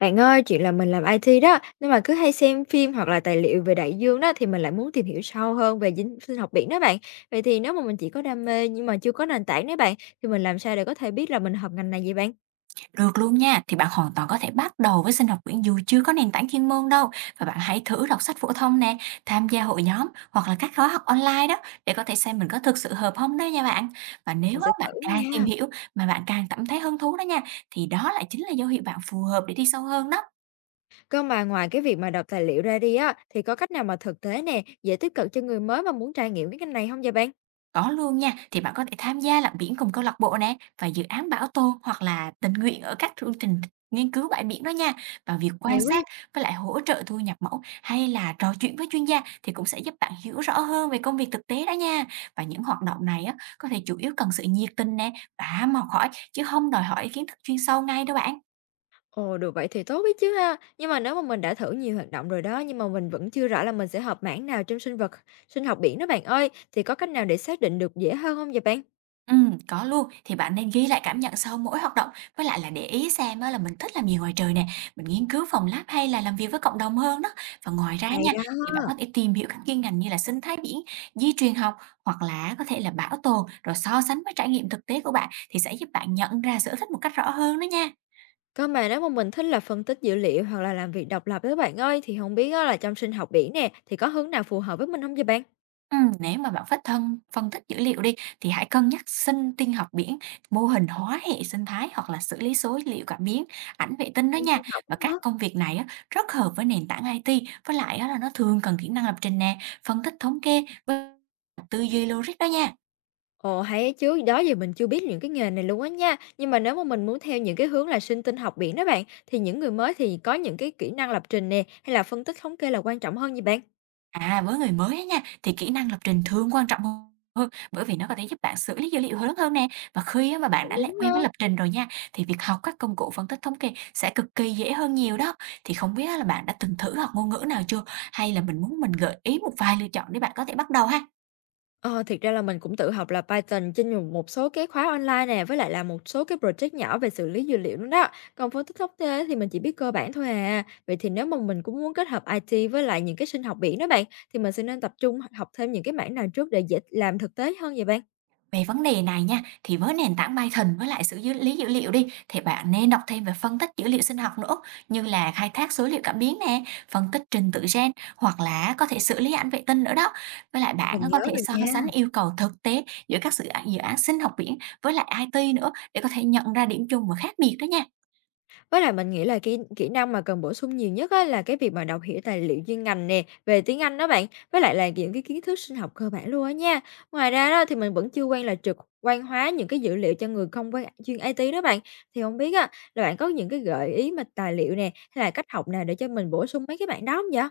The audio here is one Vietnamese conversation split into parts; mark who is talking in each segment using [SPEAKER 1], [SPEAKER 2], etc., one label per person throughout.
[SPEAKER 1] Bạn ơi, chuyện là mình làm IT đó, nhưng mà cứ hay xem phim hoặc là tài liệu về đại dương đó thì mình lại muốn tìm hiểu sâu hơn về dinh sinh học biển đó bạn. Vậy thì nếu mà mình chỉ có đam mê nhưng mà chưa có nền tảng đấy bạn, thì mình làm sao để có thể biết là mình hợp ngành này vậy bạn?
[SPEAKER 2] Được luôn nha, thì bạn hoàn toàn có thể bắt đầu với sinh học quyển dù chưa có nền tảng chuyên môn đâu và bạn hãy thử đọc sách phổ thông nè, tham gia hội nhóm hoặc là các khóa học online đó để có thể xem mình có thực sự hợp không đó nha bạn. Và nếu
[SPEAKER 1] Mình
[SPEAKER 2] á,
[SPEAKER 1] sẽ
[SPEAKER 2] bạn
[SPEAKER 1] thử
[SPEAKER 2] càng tìm
[SPEAKER 1] nha.
[SPEAKER 2] hiểu mà bạn càng cảm thấy hứng thú đó nha thì đó lại chính là dấu hiệu bạn phù hợp để đi sâu hơn đó.
[SPEAKER 1] Cơ mà ngoài cái việc mà đọc tài liệu ra đi á, thì có cách nào mà thực tế nè, dễ tiếp cận cho người mới mà muốn trải nghiệm cái ngành này không vậy bạn?
[SPEAKER 2] Có luôn nha, thì bạn có thể tham gia lặn biển cùng câu lạc bộ nè và dự án bảo tồn hoặc là tình nguyện ở các chương trình nghiên cứu bãi biển đó nha. Và việc quan
[SPEAKER 1] Hay quá.
[SPEAKER 2] sát với lại hỗ trợ thu nhập mẫu hay là trò chuyện với chuyên gia thì cũng sẽ giúp bạn hiểu rõ hơn về công việc thực tế đó nha. Và những hoạt động này á có thể chủ yếu cần sự nhiệt tình nè và ham học hỏi chứ không đòi hỏi kiến thức chuyên sâu ngay đâu bạn.
[SPEAKER 1] Ồ, được vậy thì tốt biết chứ ha. Nhưng mà nếu mà mình đã thử nhiều hoạt động rồi đó, nhưng mà mình vẫn chưa rõ là mình sẽ hợp mảng nào trong sinh vật, sinh học biển đó bạn ơi, thì có cách nào để xác định được dễ hơn không vậy bạn?
[SPEAKER 2] Có luôn, thì bạn nên ghi lại cảm nhận sau mỗi hoạt động, với lại là để ý xem á là mình thích làm gì ngoài trời nè, mình nghiên cứu phòng lab hay là làm việc với cộng đồng hơn đó. Và ngoài ra
[SPEAKER 1] Hay
[SPEAKER 2] nha,
[SPEAKER 1] đó.
[SPEAKER 2] thì bạn có thể tìm hiểu các chuyên ngành như là sinh thái biển, di truyền học hoặc là có thể là bảo tồn rồi so sánh với trải nghiệm thực tế của bạn thì sẽ giúp bạn nhận ra sở thích một cách rõ hơn đó nha.
[SPEAKER 1] Cơ mà nếu mà mình thích là phân tích dữ liệu hoặc là làm việc độc lập đó bạn ơi, thì không biết á là trong sinh học biển nè, thì có hướng nào phù hợp với mình không vậy bạn?
[SPEAKER 2] Nếu mà bạn phát thân phân tích dữ liệu đi thì hãy cân nhắc sinh tinh học biển, mô hình hóa hệ sinh thái hoặc là xử lý số liệu cảm biến, ảnh vệ tinh đó
[SPEAKER 1] Trong
[SPEAKER 2] nha.
[SPEAKER 1] sinh học á
[SPEAKER 2] Và các
[SPEAKER 1] hả?
[SPEAKER 2] công việc này á, rất hợp với nền tảng IT, với lại á, là nó thường cần kỹ năng lập trình nè, phân tích thống kê với tư duy logic đó nha.
[SPEAKER 1] Ồ hay ấy chứ, đó giờ mình chưa biết những cái nghề này luôn á nha. Nhưng mà nếu mà mình muốn theo những cái hướng là sinh tinh học biển đó bạn, thì những người mới thì có những cái kỹ năng lập trình nè, hay là phân tích thống kê là quan trọng hơn vậy bạn?
[SPEAKER 2] À, với người mới á nha, thì kỹ năng lập trình thường quan trọng hơn, bởi vì nó có thể giúp bạn xử lý dữ liệu lớn hơn nè. Và khi á mà bạn đã lại
[SPEAKER 1] Đúng ha.
[SPEAKER 2] quen với lập trình rồi nha, thì việc học các công cụ phân tích thống kê sẽ cực kỳ dễ hơn nhiều đó. Thì không biết á là bạn đã từng thử học ngôn ngữ nào chưa? Hay là mình muốn mình gợi ý một vài lựa chọn để bạn có thể bắt đầu ha?
[SPEAKER 1] Ờ, thiệt ra là mình cũng tự học là Python trên nhùng một số cái khóa online nè, với lại là một số cái project nhỏ về xử lý dữ liệu nữa đó. Còn phân tích thống kê thì mình chỉ biết cơ bản thôi à. Vậy thì nếu mà mình cũng muốn kết hợp IT với lại những cái sinh học biển đó bạn, thì mình sẽ nên tập trung học thêm những cái mảng nào trước để dễ làm thực tế hơn vậy bạn?
[SPEAKER 2] Về vấn đề này nha, thì với nền tảng Python với lại xử dữ lý dữ liệu đi, thì bạn nên đọc thêm về phân tích dữ liệu sinh học nữa, như là khai thác số liệu cảm biến nè, phân tích trình tự gen, hoặc là có thể xử lý ảnh vệ tinh nữa đó. Với lại bạn
[SPEAKER 1] Mình
[SPEAKER 2] á, có
[SPEAKER 1] nhớ
[SPEAKER 2] thể
[SPEAKER 1] rồi
[SPEAKER 2] so
[SPEAKER 1] nha.
[SPEAKER 2] sánh yêu cầu thực tế giữa các dự án sinh học biển với lại IT nữa để có thể nhận ra điểm chung và khác biệt đó nha.
[SPEAKER 1] Với lại mình nghĩ là kỹ kỹ năng mà cần bổ sung nhiều nhất á, là cái việc mà đọc hiểu tài liệu chuyên ngành nè, về tiếng Anh đó bạn, với lại là những cái kiến thức sinh học cơ bản luôn á nha. Ngoài ra đó thì mình vẫn chưa quen là trực quan hóa những cái dữ liệu cho người không quan chuyên IT đó bạn. Thì không biết á, là bạn có những cái gợi ý mà tài liệu nè, hay là cách học nào để cho mình bổ sung mấy cái bạn đó không vậy?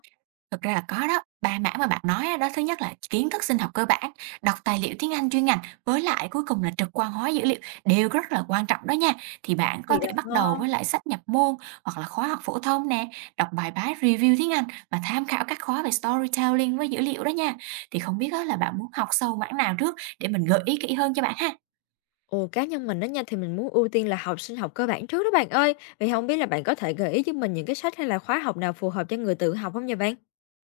[SPEAKER 2] Thực ra là có đó, 3 mảng mà bạn nói á, đó thứ nhất là kiến thức sinh học cơ bản, đọc tài liệu tiếng Anh chuyên ngành với lại cuối cùng là trực quan hóa dữ liệu đều rất là quan trọng đó nha. Thì bạn có
[SPEAKER 1] Thì
[SPEAKER 2] thể bắt
[SPEAKER 1] đó.
[SPEAKER 2] đầu với lại sách nhập môn hoặc là khóa học phổ thông nè, đọc bài báo review tiếng Anh và tham khảo các khóa về storytelling với dữ liệu đó nha. Thì không biết á, là bạn muốn học sâu mảng nào trước để mình gợi ý kỹ hơn cho bạn ha.
[SPEAKER 1] Ồ, cá nhân mình đó nha thì mình muốn ưu tiên là học sinh học cơ bản trước đó bạn ơi. Vậy không biết là bạn có thể gợi ý cho mình những cái sách hay là khóa học nào phù hợp cho người tự học không nha bạn?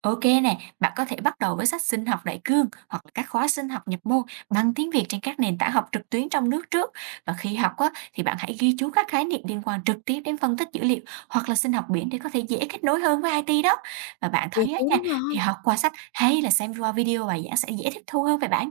[SPEAKER 2] OK nè, bạn có thể bắt đầu với sách Sinh học đại cương hoặc là các khóa sinh học nhập môn bằng tiếng Việt trên các nền tảng học trực tuyến trong nước trước. Và khi học á, thì bạn hãy ghi chú các khái niệm liên quan trực tiếp đến phân tích dữ liệu hoặc là sinh học biển để có thể dễ kết nối hơn với IT đó. Và bạn
[SPEAKER 1] Ghi
[SPEAKER 2] thấy á
[SPEAKER 1] chú
[SPEAKER 2] nha,
[SPEAKER 1] đúng
[SPEAKER 2] thì
[SPEAKER 1] không?
[SPEAKER 2] học qua sách hay là xem qua video bài giảng sẽ dễ tiếp thu hơn về bạn?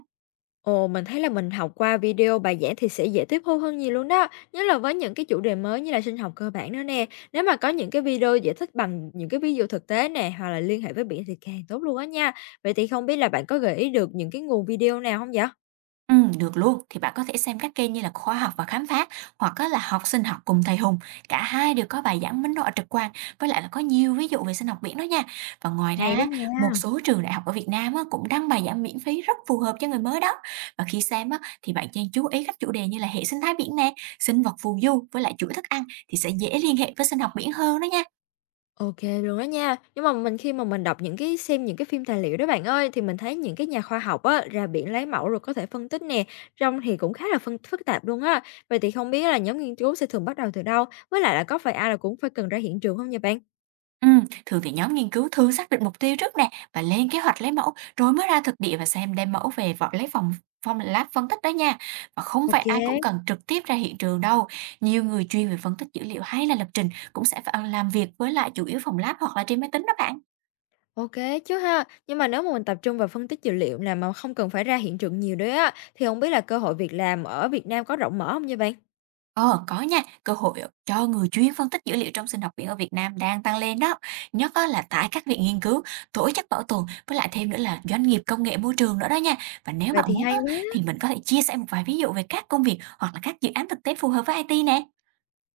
[SPEAKER 1] Ồ, mình thấy là mình học qua video bài giảng thì sẽ dễ tiếp thu hơn nhiều luôn đó, nhất là với những cái chủ đề mới như là sinh học cơ bản nữa nè. Nếu mà có những cái video giải thích bằng những cái ví dụ thực tế nè, hoặc là liên hệ với biển thì càng tốt luôn á nha. Vậy thì không biết là bạn có gợi ý được những cái nguồn video nào không vậy?
[SPEAKER 2] Được luôn, thì bạn có thể xem các kênh như là Khoa học và Khám phá hoặc á là Học sinh học cùng thầy Hùng. Cả hai đều có bài giảng minh họa trực quan với lại là có nhiều ví dụ về sinh học biển đó nha. Và ngoài ra,
[SPEAKER 1] Hay đó
[SPEAKER 2] á, một
[SPEAKER 1] nha.
[SPEAKER 2] số trường đại học ở Việt Nam á, cũng đăng bài giảng miễn phí rất phù hợp cho người mới đó. Và khi xem á, thì bạn nên chú ý các chủ đề như là hệ sinh thái biển nè, sinh vật phù du với lại chuỗi thức ăn thì sẽ dễ liên hệ với sinh học biển hơn đó nha.
[SPEAKER 1] OK luôn đó nha. Nhưng mà mình khi mà mình đọc những cái xem những cái phim tài liệu đó bạn ơi, thì mình thấy những cái nhà khoa học á, ra biển lấy mẫu rồi có thể phân tích nè, trong thì cũng khá là phân phức tạp luôn á. Vậy thì không biết là nhóm nghiên cứu sẽ thường bắt đầu từ đâu? Với lại là có phải ai là cũng phải cần ra hiện trường không nha bạn?
[SPEAKER 2] Ừm, Thường thì nhóm nghiên cứu thường xác định mục tiêu trước nè và lên kế hoạch lấy mẫu rồi mới ra thực địa và xem đem mẫu về vỏ lấy phòng phòng lab phân tích đó nha và không phải
[SPEAKER 1] Ok,
[SPEAKER 2] ai cũng cần trực tiếp ra hiện trường đâu nhiều người chuyên về phân tích dữ liệu hay là lập trình cũng sẽ phải làm việc với lại chủ yếu phòng lab hoặc là trên máy tính đó bạn.
[SPEAKER 1] OK chứ ha. Nhưng mà nếu mà mình tập trung vào phân tích dữ liệu là mà không cần phải ra hiện trường nhiều đấy á, thì không biết là cơ hội việc làm ở Việt Nam có rộng mở không nha bạn?
[SPEAKER 2] Ờ, có nha, cơ hội cho người chuyên phân tích dữ liệu trong sinh học biển ở Việt Nam đang tăng lên đó. Nhất á là tại các viện nghiên cứu, tổ chức bảo tồn, với lại thêm nữa là doanh nghiệp công nghệ môi trường nữa đó nha. Và nếu
[SPEAKER 1] Vậy
[SPEAKER 2] bạn
[SPEAKER 1] thì
[SPEAKER 2] muốn á,
[SPEAKER 1] hay quá.
[SPEAKER 2] thì mình có thể chia sẻ một vài ví dụ về các công việc hoặc là các dự án thực tế phù hợp với IT nè.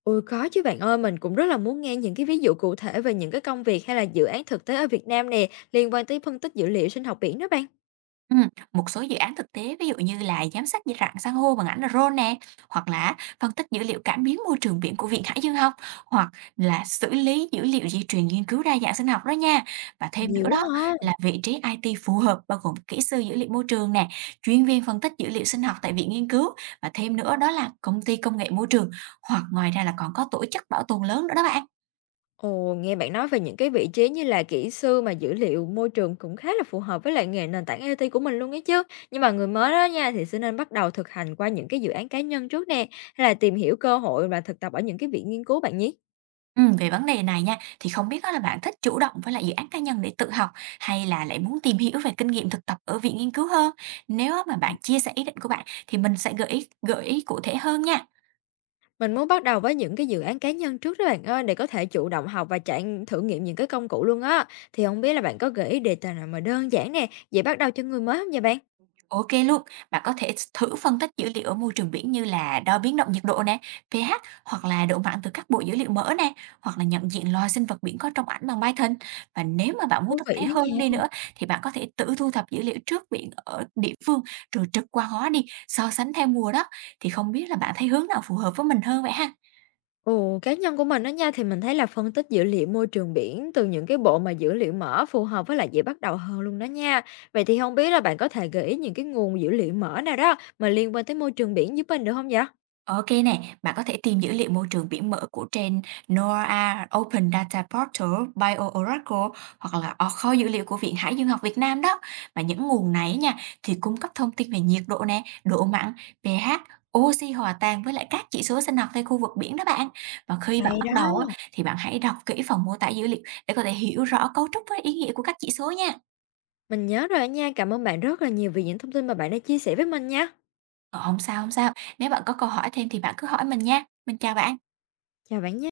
[SPEAKER 1] Ôi, có chứ bạn ơi, mình cũng rất là muốn nghe những cái ví dụ cụ thể về những cái công việc hay là dự án thực tế ở Việt Nam nè, liên quan tới phân tích dữ liệu sinh học biển đó bạn.
[SPEAKER 2] Ừm, Một số dự án thực tế ví dụ như là giám sát rạn san hô bằng ảnh drone nè, hoặc là phân tích dữ liệu cảm biến môi trường biển của Viện Hải dương học, hoặc là xử lý dữ liệu di truyền nghiên cứu đa dạng sinh học đó nha. Và thêm
[SPEAKER 1] Nhiều
[SPEAKER 2] nữa
[SPEAKER 1] quá
[SPEAKER 2] đó
[SPEAKER 1] ha.
[SPEAKER 2] là vị trí IT phù hợp bao gồm kỹ sư dữ liệu môi trường nè, chuyên viên phân tích dữ liệu sinh học tại viện nghiên cứu và thêm nữa đó là công ty công nghệ môi trường hoặc ngoài ra là còn có tổ chức bảo tồn lớn nữa đó bạn.
[SPEAKER 1] Ồ, nghe bạn nói về những cái vị trí như là kỹ sư mà dữ liệu môi trường cũng khá là phù hợp với lại nghề nền tảng IT của mình luôn ấy chứ. Nhưng mà người mới đó nha thì sẽ nên bắt đầu thực hành qua những cái dự án cá nhân trước nè, hay là tìm hiểu cơ hội và thực tập ở những cái viện nghiên cứu bạn nhé.
[SPEAKER 2] Về vấn đề này nha, thì không biết á là bạn thích chủ động với lại dự án cá nhân để tự học hay là lại muốn tìm hiểu về kinh nghiệm thực tập ở viện nghiên cứu hơn? Nếu á mà bạn chia sẻ ý định của bạn thì mình sẽ gợi ý cụ thể hơn nha.
[SPEAKER 1] Mình muốn bắt đầu với những cái dự án cá nhân trước đó bạn ơi, để có thể chủ động học và trải thử nghiệm những cái công cụ luôn á. Thì không biết là bạn có gợi ý đề tài nào mà đơn giản nè, dễ bắt đầu cho người mới không nha bạn?
[SPEAKER 2] OK luôn. Bạn có thể thử phân tích dữ liệu ở môi trường biển như là đo biến động nhiệt độ nè, pH hoặc là độ mặn từ các bộ dữ liệu mở nè, hoặc là nhận diện loài sinh vật biển có trong ảnh bằng Python. Và nếu mà bạn muốn
[SPEAKER 1] Thú
[SPEAKER 2] thực
[SPEAKER 1] vị
[SPEAKER 2] tế
[SPEAKER 1] đó
[SPEAKER 2] hơn đi
[SPEAKER 1] nha.
[SPEAKER 2] nữa thì bạn có thể tự thu thập dữ liệu trước biển ở địa phương rồi trực quan hóa đi, so sánh theo mùa đó. Thì không biết là bạn thấy hướng nào phù hợp với mình hơn vậy ha?
[SPEAKER 1] Ồ, cá nhân của mình đó nha, thì mình thấy là phân tích dữ liệu môi trường biển từ những cái bộ mà dữ liệu mở phù hợp với lại dễ bắt đầu hơn luôn đó nha. Vậy thì không biết là bạn có thể gợi ý những cái nguồn dữ liệu mở nào đó mà liên quan tới môi trường biển giúp mình được không vậy?
[SPEAKER 2] OK này, bạn có thể tìm dữ liệu môi trường biển mở của trên NOAA Open Data Portal, BioOracle hoặc là ở kho dữ liệu của Viện Hải dương học Việt Nam đó. Mà những nguồn này nha thì cung cấp thông tin về nhiệt độ nè, độ mặn, pH, oxy hòa tan với lại các chỉ số sinh học tại khu vực biển đó bạn. Và khi bạn
[SPEAKER 1] Hay
[SPEAKER 2] bắt đầu á,
[SPEAKER 1] đó.
[SPEAKER 2] thì bạn hãy đọc kỹ phần mô tả dữ liệu để có thể hiểu rõ cấu trúc với ý nghĩa của các chỉ số nha.
[SPEAKER 1] Mình nhớ rồi á nha, cảm ơn bạn rất là nhiều vì những thông tin mà bạn đã chia sẻ với mình nha.
[SPEAKER 2] Ờ, không sao, không sao, nếu bạn có câu hỏi thêm thì bạn cứ hỏi mình nha. Mình chào bạn.
[SPEAKER 1] Chào bạn nha.